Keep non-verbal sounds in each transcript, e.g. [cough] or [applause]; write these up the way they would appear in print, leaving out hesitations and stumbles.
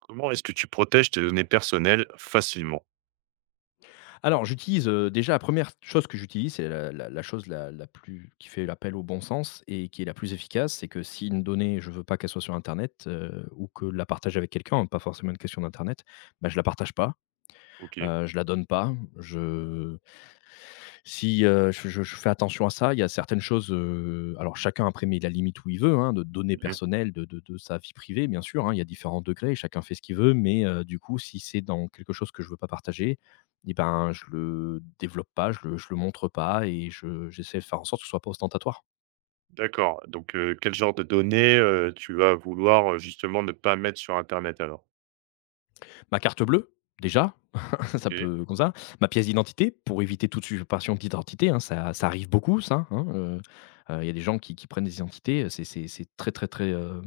Comment est-ce que tu protèges tes données personnelles facilement? Alors j'utilise, déjà la première chose que j'utilise, c'est la chose la plus qui fait l'appel au bon sens et qui est la plus efficace, c'est que si une donnée, je veux pas qu'elle soit sur internet, ou que la partage avec quelqu'un, hein, pas forcément une question d'internet, bah, je la partage pas. OK. Je la donne pas. Je si, je fais attention à ça. Il y a certaines choses, alors chacun après met la limite où il veut, hein, de données Mmh. personnelles, de sa vie privée, bien sûr, hein. Il y a différents degrés, chacun fait ce qu'il veut, mais du coup, si c'est dans quelque chose que je veux pas partager et ben, je le développe pas, je le montre pas et je j'essaie de faire en sorte que ce soit pas ostentatoire. D'accord, donc quel genre de données, tu vas vouloir, justement ne pas mettre sur internet alors? Ma carte bleue, déjà. [laughs] Ça OK. peut comme ça. Ma pièce d'identité, pour éviter toute usurpation d'identité, hein, ça arrive beaucoup ça, hein, il y a des gens qui prennent des identités, c'est très, très, très, heu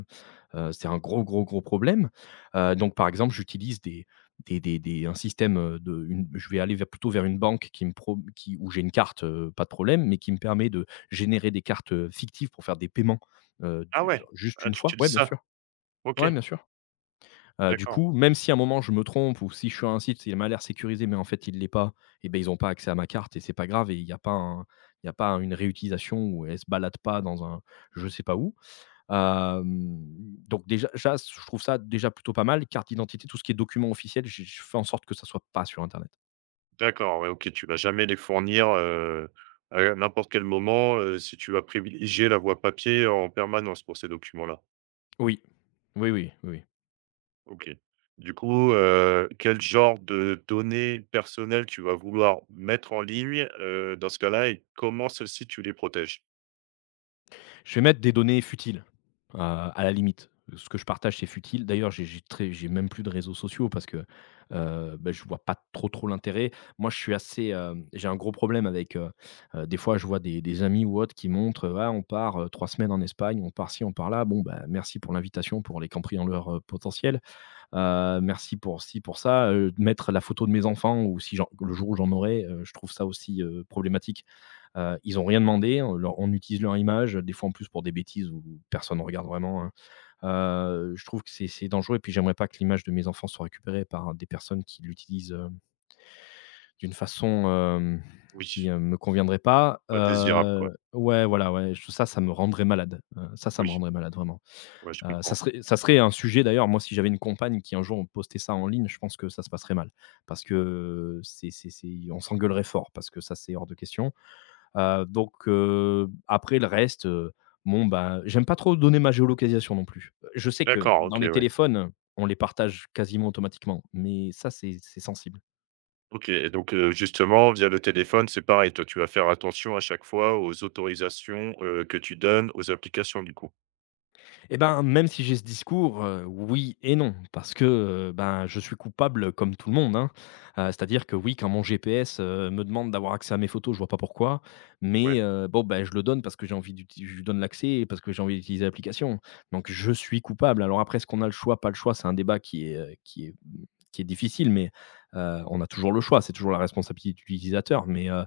heu, c'est un gros, gros, gros problème. Mmh. Donc par exemple, j'utilise des un système, de une je vais aller vers plutôt vers une banque qui me pro qui où j'ai une carte, pas de problème, mais qui me permet de générer des cartes, fictives pour faire des paiements, Ah du ouais! juste Ah une tu fois. Ouais, utilises bien ça? sûr. OK, Ouais, bien sûr. Du d'accord. coup, même si à un moment je me trompe ou si je suis sur un site, il m'a l'air sécurisé, mais en fait il ne l'est pas, et beh, ils n'ont pas accès à ma carte et c'est pas grave et il n'y a pas un il y a pas un une réutilisation ou elle ne se balade pas dans un je sais pas où. Hem, donc déjà ja je trouve ça déjà plutôt pas mal. Carte d'identité, tout ce qui est documents officiels, je fais en sorte que ça soit pas sur internet. D'accord, ouais, OK, tu vas jamais les fournir, à n'importe quel moment, si tu vas privilégier la voie papier en permanence pour ces documents-là? Oui. Oui, oui, oui, oui. OK. Du coup, quel genre de données personnelles tu vas vouloir mettre en ligne, dans ce cas-là et comment celles-ci tu les protèges? Je vais mettre des données futiles, à la limite. Ce que je partage, c'est futile. D'ailleurs, j'ai très j'ai même plus de réseaux sociaux parce que, bah, je vois pas trop, trop l'intérêt. Moi, je suis assez, j'ai un gros problème avec, des fois, je vois des amis ou autres qui montrent, heu : « Ah, on part, 3 semaines en Espagne, on part ci, on part là ». Bon, bah, merci pour l'invitation, pour les cambrioleurs, potentiels. Merci pour ci, pour ça, mettre la photo de mes enfants ou si j'en le jour où j'en aurai, je trouve ça aussi, problématique. Ils ont rien demandé, on leur on utilise leur image, des fois en plus pour des bêtises où personne ne regarde vraiment, hein. Je trouve que c'est dangereux et puis j'aimerais pas que l'image de mes enfants soit récupérée par des personnes qui l'utilisent, d'une façon, qui, Oui, me conviendrait pas. pas désirable, quoi. Ouais, voilà, ouais, j ça, ça me rendrait malade, ça, ça me Oui, rendrait malade vraiment. ouais, je Ça comprends. serait ça serait un sujet d'ailleurs, moi, si j'avais une compagne qui un jour postait ça en ligne, je pense que ça se passerait mal. Parce que c'est on s'engueulerait fort parce que ça, c'est hors de question. Donc après le reste, bon, bah, j'aime pas trop donner ma géolocalisation non plus. Je sais que D'accord, dans OK, les ouais. téléphones, on les partage quasiment automatiquement, mais ça, c'est sensible. OK et donc, justement via le téléphone, c'est pareil, toi tu vas faire attention à chaque fois aux autorisations, que tu donnes aux applications du coup? Et ben, même si j'ai ce discours, oui et non, parce que, ben, je suis coupable comme tout le monde, hein. C'est-à-dire que oui, quand mon GPS, me demande d'avoir accès à mes photos, je vois pas pourquoi, Ouais, mais bon, ben, je le donne parce que j'ai envie d'uti je lui donne l'accès et parce que j'ai envie d'utiliser l'application. Donc je suis coupable. Alors après, est-ce qu'on a le choix, pas le choix? C'est un débat qui est, mmh, qui est difficile, mais on a toujours le choix, c'est toujours la responsabilité de l'utilisateur, mais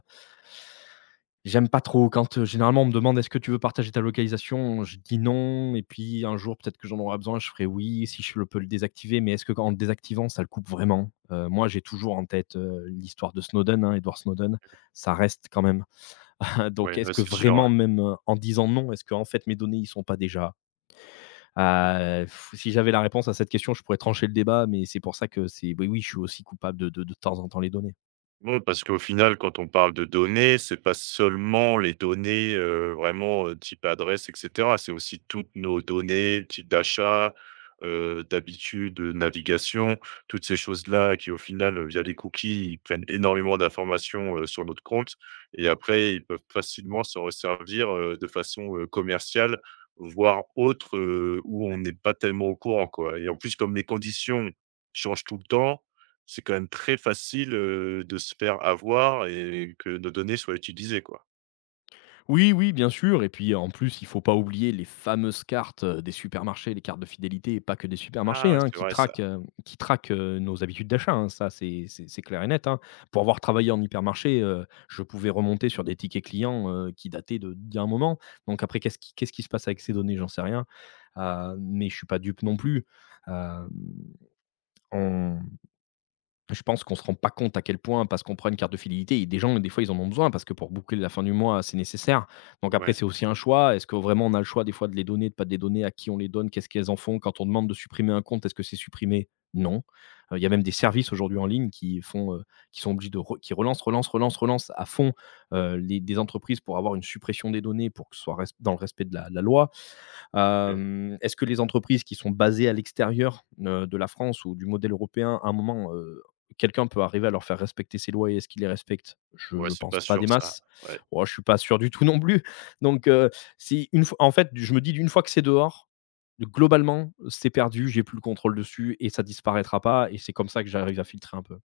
J'aime pas trop quand, généralement on me demande : « Est-ce que tu veux partager ta localisation ? » Je dis : « Non » et puis un jour peut-être que j'en aurai besoin, je ferai « oui » si je le peux le désactiver, mais est-ce que quand en le désactivant ça le coupe vraiment? Moi j'ai toujours en tête, l'histoire de Snowden, hein, Edward Snowden, ça reste quand même [laughs] donc ouais, est-ce ouais, que c'est sûr, vraiment ouais. même, en disant non, est-ce que en fait mes données ils sont pas déjà? Heu, Si j'avais la réponse à cette question, je pourrais trancher le débat, mais c'est pour ça que c'est oui, oui, je suis aussi coupable de de temps en temps les données. Ouais, parce qu'au final, quand on parle de données, c'est pas seulement les données, vraiment, type adresse et cetera. C'est aussi toutes nos données, type d'achat, d'habitude, navigation, toutes ces choses-là qui, au final, via les cookies, ils prennent énormément d'informations, sur notre compte et après ils peuvent facilement s'en resservir, de façon, commerciale, voire autre, où on n'est pas tellement au courant, quoi et en plus, comme les conditions changent tout le temps, c'est quand même très facile, de se faire avoir et que nos données soient utilisées, quoi. Oui, oui, bien sûr. Et puis en plus, il faut pas oublier les fameuses cartes des supermarchés, les cartes de fidélité, et pas que des supermarchés, Ah ouais, hein, c'est vrai ça. Qui traquent nos habitudes d'achat. Hein. Ça, c'est clair et net. Hein. Pour avoir travaillé en hypermarché, je pouvais remonter sur des tickets clients qui dataient d'il y a un moment. Donc après, qu'est-ce qui se passe avec ces données J'en sais rien. Mais je suis pas dupe non plus. Euh, je pense qu'on se rend pas compte à quel point, parce qu'on prend une carte de fidélité et des gens, des fois, ils en ont besoin parce que pour boucler la fin du mois, c'est nécessaire. Donc après, Ouais, c'est aussi un choix. Est-ce que vraiment on a le choix des fois de les donner, de pas de les donner, à qui on les donne, qu'est-ce qu'elles en font? Quand on demande de supprimer un compte, est-ce que c'est supprimé? Non. Il y a même des services aujourd'hui en ligne qui font, qui sont obligés de re qui relancent à fond, les des entreprises pour avoir une suppression des données pour que ce soit res dans le respect de la loi. mmh. Est-ce que les entreprises qui sont basées à l'extérieur, de la France ou du modèle européen, à un moment, quelqu'un peut arriver à leur faire respecter ces lois et est-ce qu'ils les respectent? Je Ouais, ne c'est pense pas pas des sûr ça. masses. Ouais. Oh, je suis pas sûr du tout non plus. Donc si une fois en fait, je me dis d'une fois que c'est dehors, globalement, c'est perdu, j'ai plus le contrôle dessus et ça disparaîtra pas et c'est comme ça que j'arrive à filtrer un peu.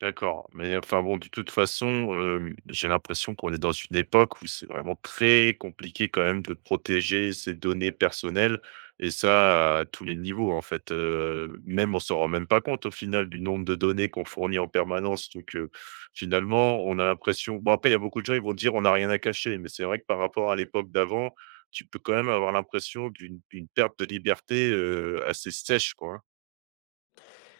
D'accord, mais enfin bon, de toute façon, j'ai l'impression qu'on est dans une époque où c'est vraiment très compliqué quand même de protéger ses données personnelles et ça à tous les niveaux en fait, même on s'en rend même pas compte au final du nombre de données qu'on fournit en permanence donc finalement on a l'impression bon après il y a beaucoup de gens, ils vont dire: «On n'a rien à cacher» mais c'est vrai que par rapport à l'époque d'avant, tu peux quand même avoir l'impression d'une perte de liberté, assez sèche quoi, hein?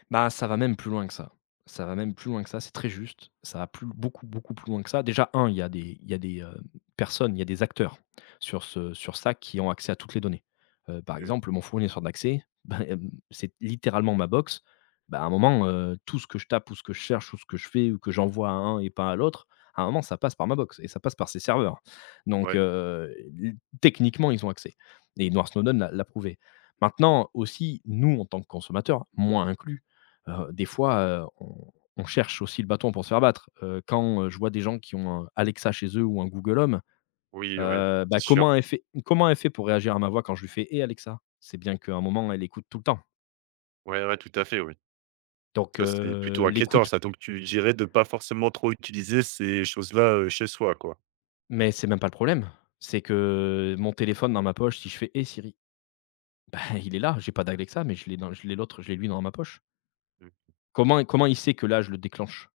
Bah, ça va même plus loin que ça. Ça va même plus loin que ça, c'est très juste. Ça va plus beaucoup, beaucoup plus loin que ça. Déjà, un il y a des il y a des, personnes, il y a des acteurs sur ce sur ça qui ont accès à toutes les données. Par Mmh, exemple, mon fournisseur d'accès, [laughs] ben, c'est littéralement ma box. Bah, à un moment, tout ce que je tape ou ce que je cherche ou ce que je fais ou que j'envoie à un et pas à l'autre, à un moment, ça passe par ma box et ça passe par ses serveurs. Donc ouais, l techniquement, ils ont accès et Edward Snowden l'a prouvé. Maintenant aussi, nous, en tant que consommateurs, moi inclus, des fois, heu, on on cherche aussi le bâton pour se faire battre. Quand, je vois des gens qui ont un Alexa chez eux ou un Google Home, oui, ouais, c'est bah, sûr. Comment elle fait pour réagir à ma voix quand je lui fais: et Alexa ? » C'est bien qu'à un moment, elle écoute tout le temps. Ouais, ouais, tout à fait, oui. Donc Toi, c'est plutôt inquiétant l'écoute ça, donc tu dirais de pas forcément trop utiliser ces choses-là, chez soi, quoi? mais c'est même pas le problème. C'est que mon téléphone dans ma poche, si je fais: et Siri », bah, [laughs] il est là. J'ai pas d'Alexa, mais je l'ai dans je l'ai l'autre, je l'ai lui dans ma poche. Comment comment il sait que là, je le déclenche?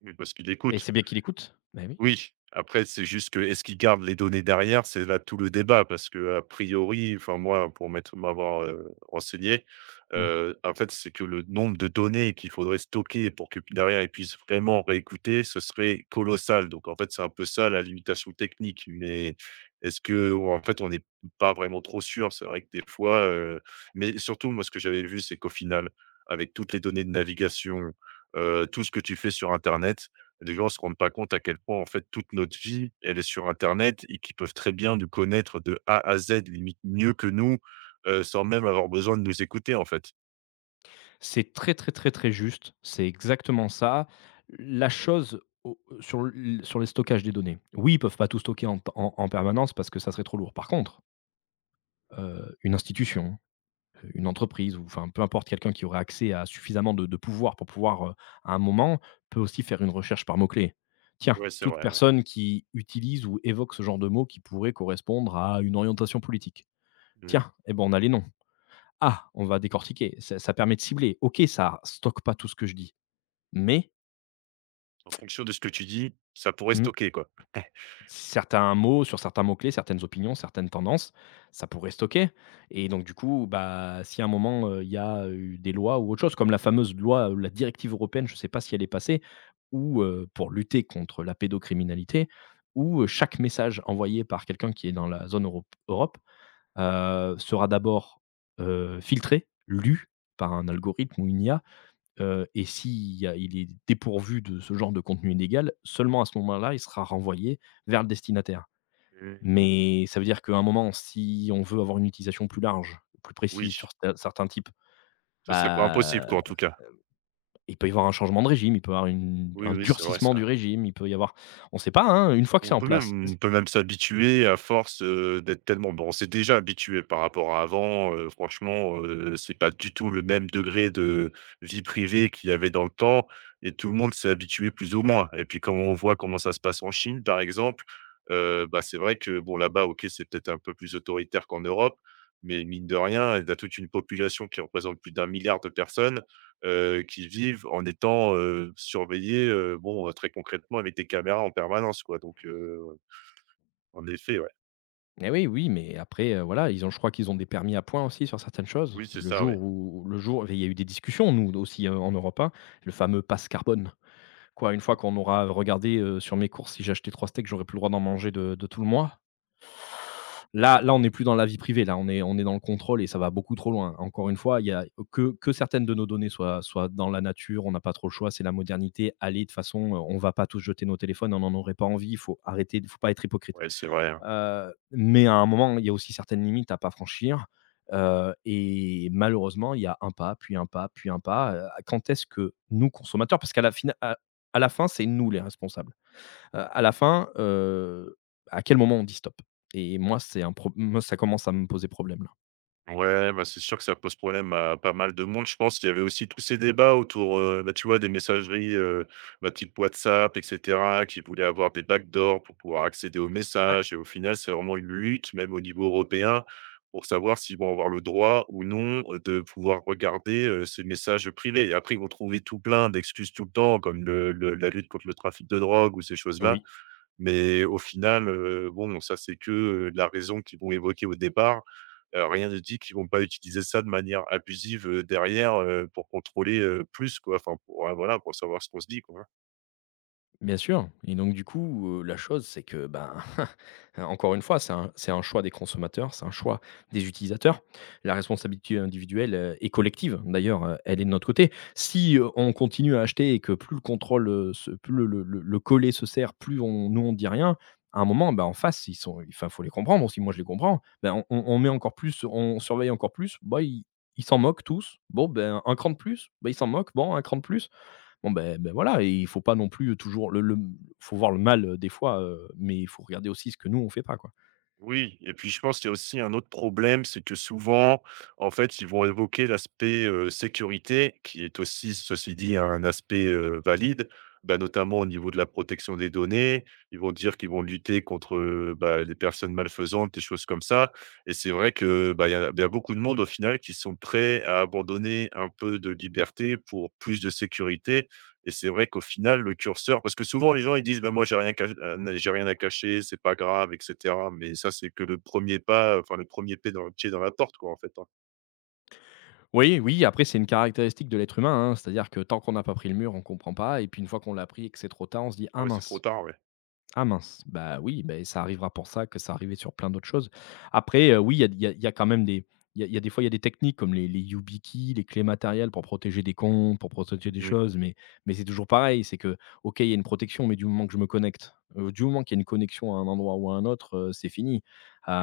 Mmh mh, parce qu'il Et écoute. c'est bien qu'il écoute. Beh oui. Oui, après, c'est juste que est-ce qu'ils gardent les données derrière? C'est là tout le débat parce que a priori, enfin moi, pour m'avoir renseigné, Mmh. En fait, c'est que le nombre de données qu'il faudrait stocker pour que derrière ils puissent vraiment réécouter, ce serait colossal. Donc en fait, c'est un peu ça la limitation technique. Mais est-ce que ou en fait, on n'est pas vraiment trop sûr? C'est vrai que des fois, mais surtout, moi, ce que j'avais vu, c'est qu'au final, avec toutes les données de navigation, tout ce que tu fais sur internet, les gens se rendent pas compte à quel point, en fait, toute notre vie, elle est sur internet et qu'ils peuvent très bien nous connaître de A à Z, limite mieux que nous, sans même avoir besoin de nous écouter, en fait. C'est très, très, très, très juste. C'est exactement ça. La chose au- sur, l- sur les stockages des données. Oui, ils peuvent pas tout stocker en, en permanence parce que ça serait trop lourd. Par contre, une institution, une entreprise, ou enfin peu importe quelqu'un qui aurait accès à suffisamment de pouvoir pour pouvoir, à un moment, peut aussi faire une recherche par mots-clés. Tiens, Ouais, c'est toute vrai, ouais. personne qui utilise ou évoque ce genre de mots qui pourrait correspondre à une orientation politique. Mmh. Tiens, eh ben on a les noms. Ah, on va décortiquer. Ça permet de cibler. Ok, ça stocke pas tout ce que je dis mais En fonction de ce que tu dis, ça pourrait mmh, stocker, quoi. [laughs] certains mots, sur certains mots clés, certaines opinions, certaines tendances, ça pourrait stocker. Et donc du coup, bah, si à un moment, il y a eu des lois ou autre chose, comme la fameuse loi, la directive européenne, je ne sais pas si elle est passée, ou pour lutter contre la pédocriminalité, où, chaque message envoyé par quelqu'un qui est dans la zone Europe, sera d'abord, filtré, lu par un algorithme ou une IA. Et s'il y a il est dépourvu de ce genre de contenu illégal, seulement à ce moment-là, il sera renvoyé vers le destinataire. Mmh, Mais ça veut dire qu'à un moment, si on veut avoir une utilisation plus large, plus oui, précise sur certains types, ça, c'est pas impossible, quoi, bah, en tout cas. il peut y avoir un changement de régime, il peut y avoir une Oui, un oui, c'est vrai durcissement du ça. régime, il peut y avoir, on ne sait pas, hein, une fois que c'est en place. On peut même s'habituer à force, d'être tellement bon, on s'est déjà habitué par rapport à avant, franchement, c'est pas du tout le même degré de vie privée qu'il y avait dans le temps et tout le monde s'est habitué plus ou moins et puis quand on voit comment ça se passe en Chine, par exemple, bah, c'est vrai que bon, là-bas, OK, c'est peut-être un peu plus autoritaire qu'en Europe, mais mine de rien, il y a toute une population qui représente plus d'un milliard de personnes qui vivent en étant, surveillés, bon, très concrètement avec des caméras en permanence quoi donc en effet, ouais. Eh oui, oui, mais après, voilà, ils ont, je crois qu'ils ont des permis à points aussi sur certaines choses. Oui, c'est Le ça, ouais. jour où le jour il y a eu des discussions, nous aussi, en Europe, hein, le fameux passe carbone. Quoi, une fois Mmh. qu'on aura regardé, sur mes courses, si j'ai acheté 3 steaks, j'aurai plus le droit d'en manger de tout le mois? Là, on n'est plus dans la vie privée, là, on est dans le contrôle et ça va beaucoup trop loin. Encore une fois, il y a que certaines de nos données soient dans la nature, on n'a pas trop le choix, c'est la modernité. Allez, de toute façon, on va pas tous jeter nos téléphones, on n'en aurait pas envie, il faut arrêter. Il faut pas être hypocrite. Ouais, c'est vrai, hein. Mais à un moment, il y a aussi certaines limites à pas franchir, et malheureusement, il y a un pas, puis un pas, puis un pas, quand est-ce que nous, consommateurs, parce qu'à la fina à la fin, c'est nous les responsables, à la fin, à quel moment on dit: «Stop», et moi, c'est un pro moi, ça commence à me poser problème, là. Ouais, bah, c'est sûr que ça pose problème à pas mal de monde. Je pense qu'il y avait aussi tous ces débats autour, bah, tu vois, des messageries, bah, type WhatsApp et cetera, qui voulaient avoir des backdoors pour pouvoir accéder aux Ouais. messages et au final, c'est vraiment une lutte, même au niveau européen, pour savoir s'ils vont avoir le droit ou non, de pouvoir regarder, ces messages privés et après, ils vont trouver tout plein d'excuses tout le temps comme le la lutte contre le trafic de drogue ou ces choses-là. Oui. Mais au final, bon, ça, c'est que, la raison qu'ils vont évoquer au départ. Rien ne dit qu'ils vont pas utiliser ça de manière abusive, derrière, pour contrôler, plus, quoi. Enfin, pour, voilà, pour savoir ce qu'on se dit, quoi. Hein. Bien sûr. Et donc du coup, la chose c'est que, ben, [laughs] encore une fois, c'est un choix des consommateurs, c'est un choix des utilisateurs. La responsabilité individuelle, et collective d'ailleurs, elle est de notre côté. Si, on continue à acheter et que plus le collet se serre, plus on dit rien, à un moment, ben en face, ils sont, enfin, faut les comprendre aussi, moi je les comprends. Ben, on met encore plus, on surveille encore plus, bah, ils s'en moquent tous. Bon, ben, un cran de plus, ben ils s'en moquent. Bon, un cran de plus. Bon, ben ben voilà. Et il faut pas non plus toujours le faut voir le mal, des fois, mais il faut regarder aussi ce que nous on fait pas, quoi. Oui et puis je pense qu'il y a aussi un autre problème, c'est que souvent, en fait, ils vont évoquer l'aspect, sécurité qui est aussi, ceci dit, un aspect, valide, bah, notamment au niveau de la protection des données. Ils vont dire qu'ils vont lutter contre, bah, les personnes malfaisantes, des choses comme ça et c'est vrai que, bah, il y a beaucoup de monde au final qui sont prêts à abandonner un peu de liberté pour plus de sécurité et c'est vrai qu'au final, le curseur parce que souvent les gens ils disent: «Bah, moi j'ai rien cach j'ai rien à cacher, c'est pas grave» et cetera. Mais ça, c'est que le premier pas, enfin le premier pied dans la porte quoi, en fait, hein. Oui, oui, après c'est une caractéristique de l'être humain, hein, c'est-à-dire que tant qu'on n'a pas pris le mur, on comprend pas, et puis une fois qu'on l'a pris et que c'est trop tard, on se dit: Ah «Ah ouais, c'est trop mince». tard, ouais. Ah mince, bah, oui, beh, ça arrivera, pour ça que ça arrivait sur plein d'autres choses. Après, oui, il y a quand même des il y a des fois, il y a des techniques comme les YubiKey, les clés matérielles pour protéger des comptes, pour protéger Mmh des mh, choses, mais c'est toujours pareil, c'est que, OK, il y a une protection, mais du moment que je me connecte, du moment qu'il y a une connexion à un endroit ou à un autre, c'est fini.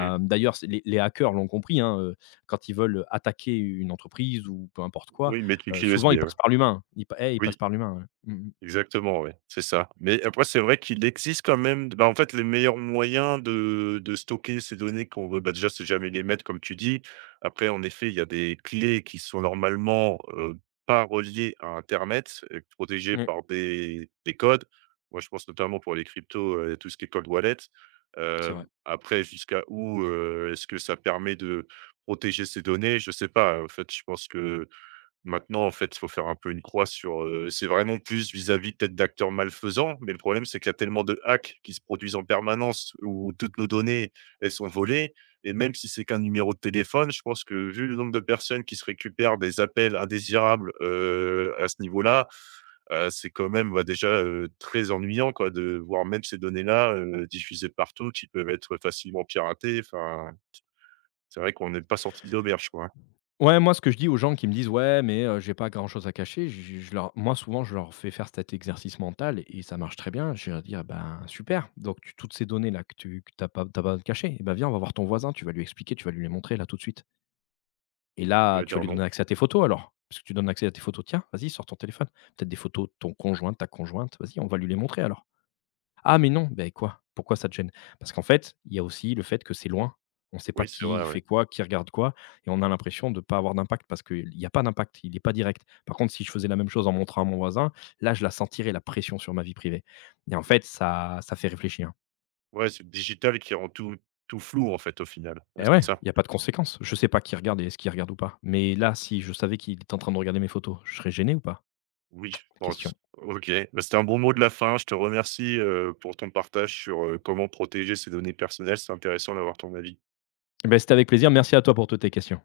mmh. D'ailleurs, c'est les hackers l'ont compris, hein, quand ils veulent attaquer une entreprise ou peu importe quoi, Oui, mettre une clé souvent USB, ils ouais. passent par l'humain. Ils passent Oui. par l'humain, ouais. Mmh mh. Exactement, ouais, c'est ça. Mais après, c'est vrai qu'il existe quand même, bah, en fait, les meilleurs moyens de stocker ces données qu'on veut, bah, déjà, c'est jamais les mettre, comme tu dis. Après, en effet, il y a des clés qui sont normalement, pas reliées à internet et protégées Mmh, par des codes. Moi, je pense notamment pour les cryptos, tout ce qui est cold wallet. c'est vrai. Après, jusqu'à où, est-ce que ça permet de protéger ces données? Je sais pas. En fait, je pense que maintenant, en fait, il faut faire un peu une croix sur, c'est vraiment plus vis-à-vis peut-être d'acteurs malfaisants, mais le problème, c'est qu'il y a tellement de hacks qui se produisent en permanence où toutes nos données, elles sont volées et même si c'est qu'un numéro de téléphone, je pense que vu le nombre de personnes qui se récupèrent des appels indésirables, à ce niveau-là, c'est quand même, bah, déjà, très ennuyant, quoi, de voir même ces données-là, diffusées partout qui peuvent être facilement piratées. Enfin, c'est vrai qu'on n'est pas sorti de l'auberge, quoi. Ouais, moi, ce que je dis aux gens qui me disent: «Ouais, mais j'ai pas grand-chose à cacher», je leur moi, souvent, je leur fais faire cet exercice mental et ça marche très bien. Je leur dis ah «Ben, super, donc tu toutes ces données-là que tu que pas t'as pas cachées, eh ben, viens, on va voir ton voisin, tu vas lui expliquer, tu vas lui les montrer, là, tout de suite, et Tu là, vas tu vas dire lui non? donner accès à tes photos alors, parce que tu donnes accès à tes photos. Tiens, vas-y, sors ton téléphone. Peut-être des photos de ton conjoint, de ta conjointe. Vas-y, on va lui les montrer alors». Ah mais non! Ben quoi? Pourquoi ça te gêne? Parce qu'en fait, il y a aussi le fait que c'est loin. On ne sait pas Oui, c'est qui vrai, ouais. fait quoi, qui regarde quoi, et on a l'impression de ne pas avoir d'impact parce qu'il n'y a pas d'impact, il n'est pas direct. Par contre, si je faisais la même chose en montrant à mon voisin, là, je la sentirais la pression sur ma vie privée, et en fait, ça fait réfléchir. Ouais, c'est le digital qui rend tout tout flou, en fait, au final. Ouais, Et ouais, c'est ça. il n'y a pas de conséquences. Je sais pas qui regarde et est-ce qu'il regarde ou pas. Mais là, si je savais qu'il est en train de regarder mes photos, je serais gêné ou pas? Oui, je Question. pense. OK, bah, c'était un bon mot de la fin. Je te remercie, pour ton partage sur, comment protéger ses données personnelles. C'est intéressant d'avoir ton avis. Eh ben c'était avec plaisir. Merci à toi pour toutes tes questions.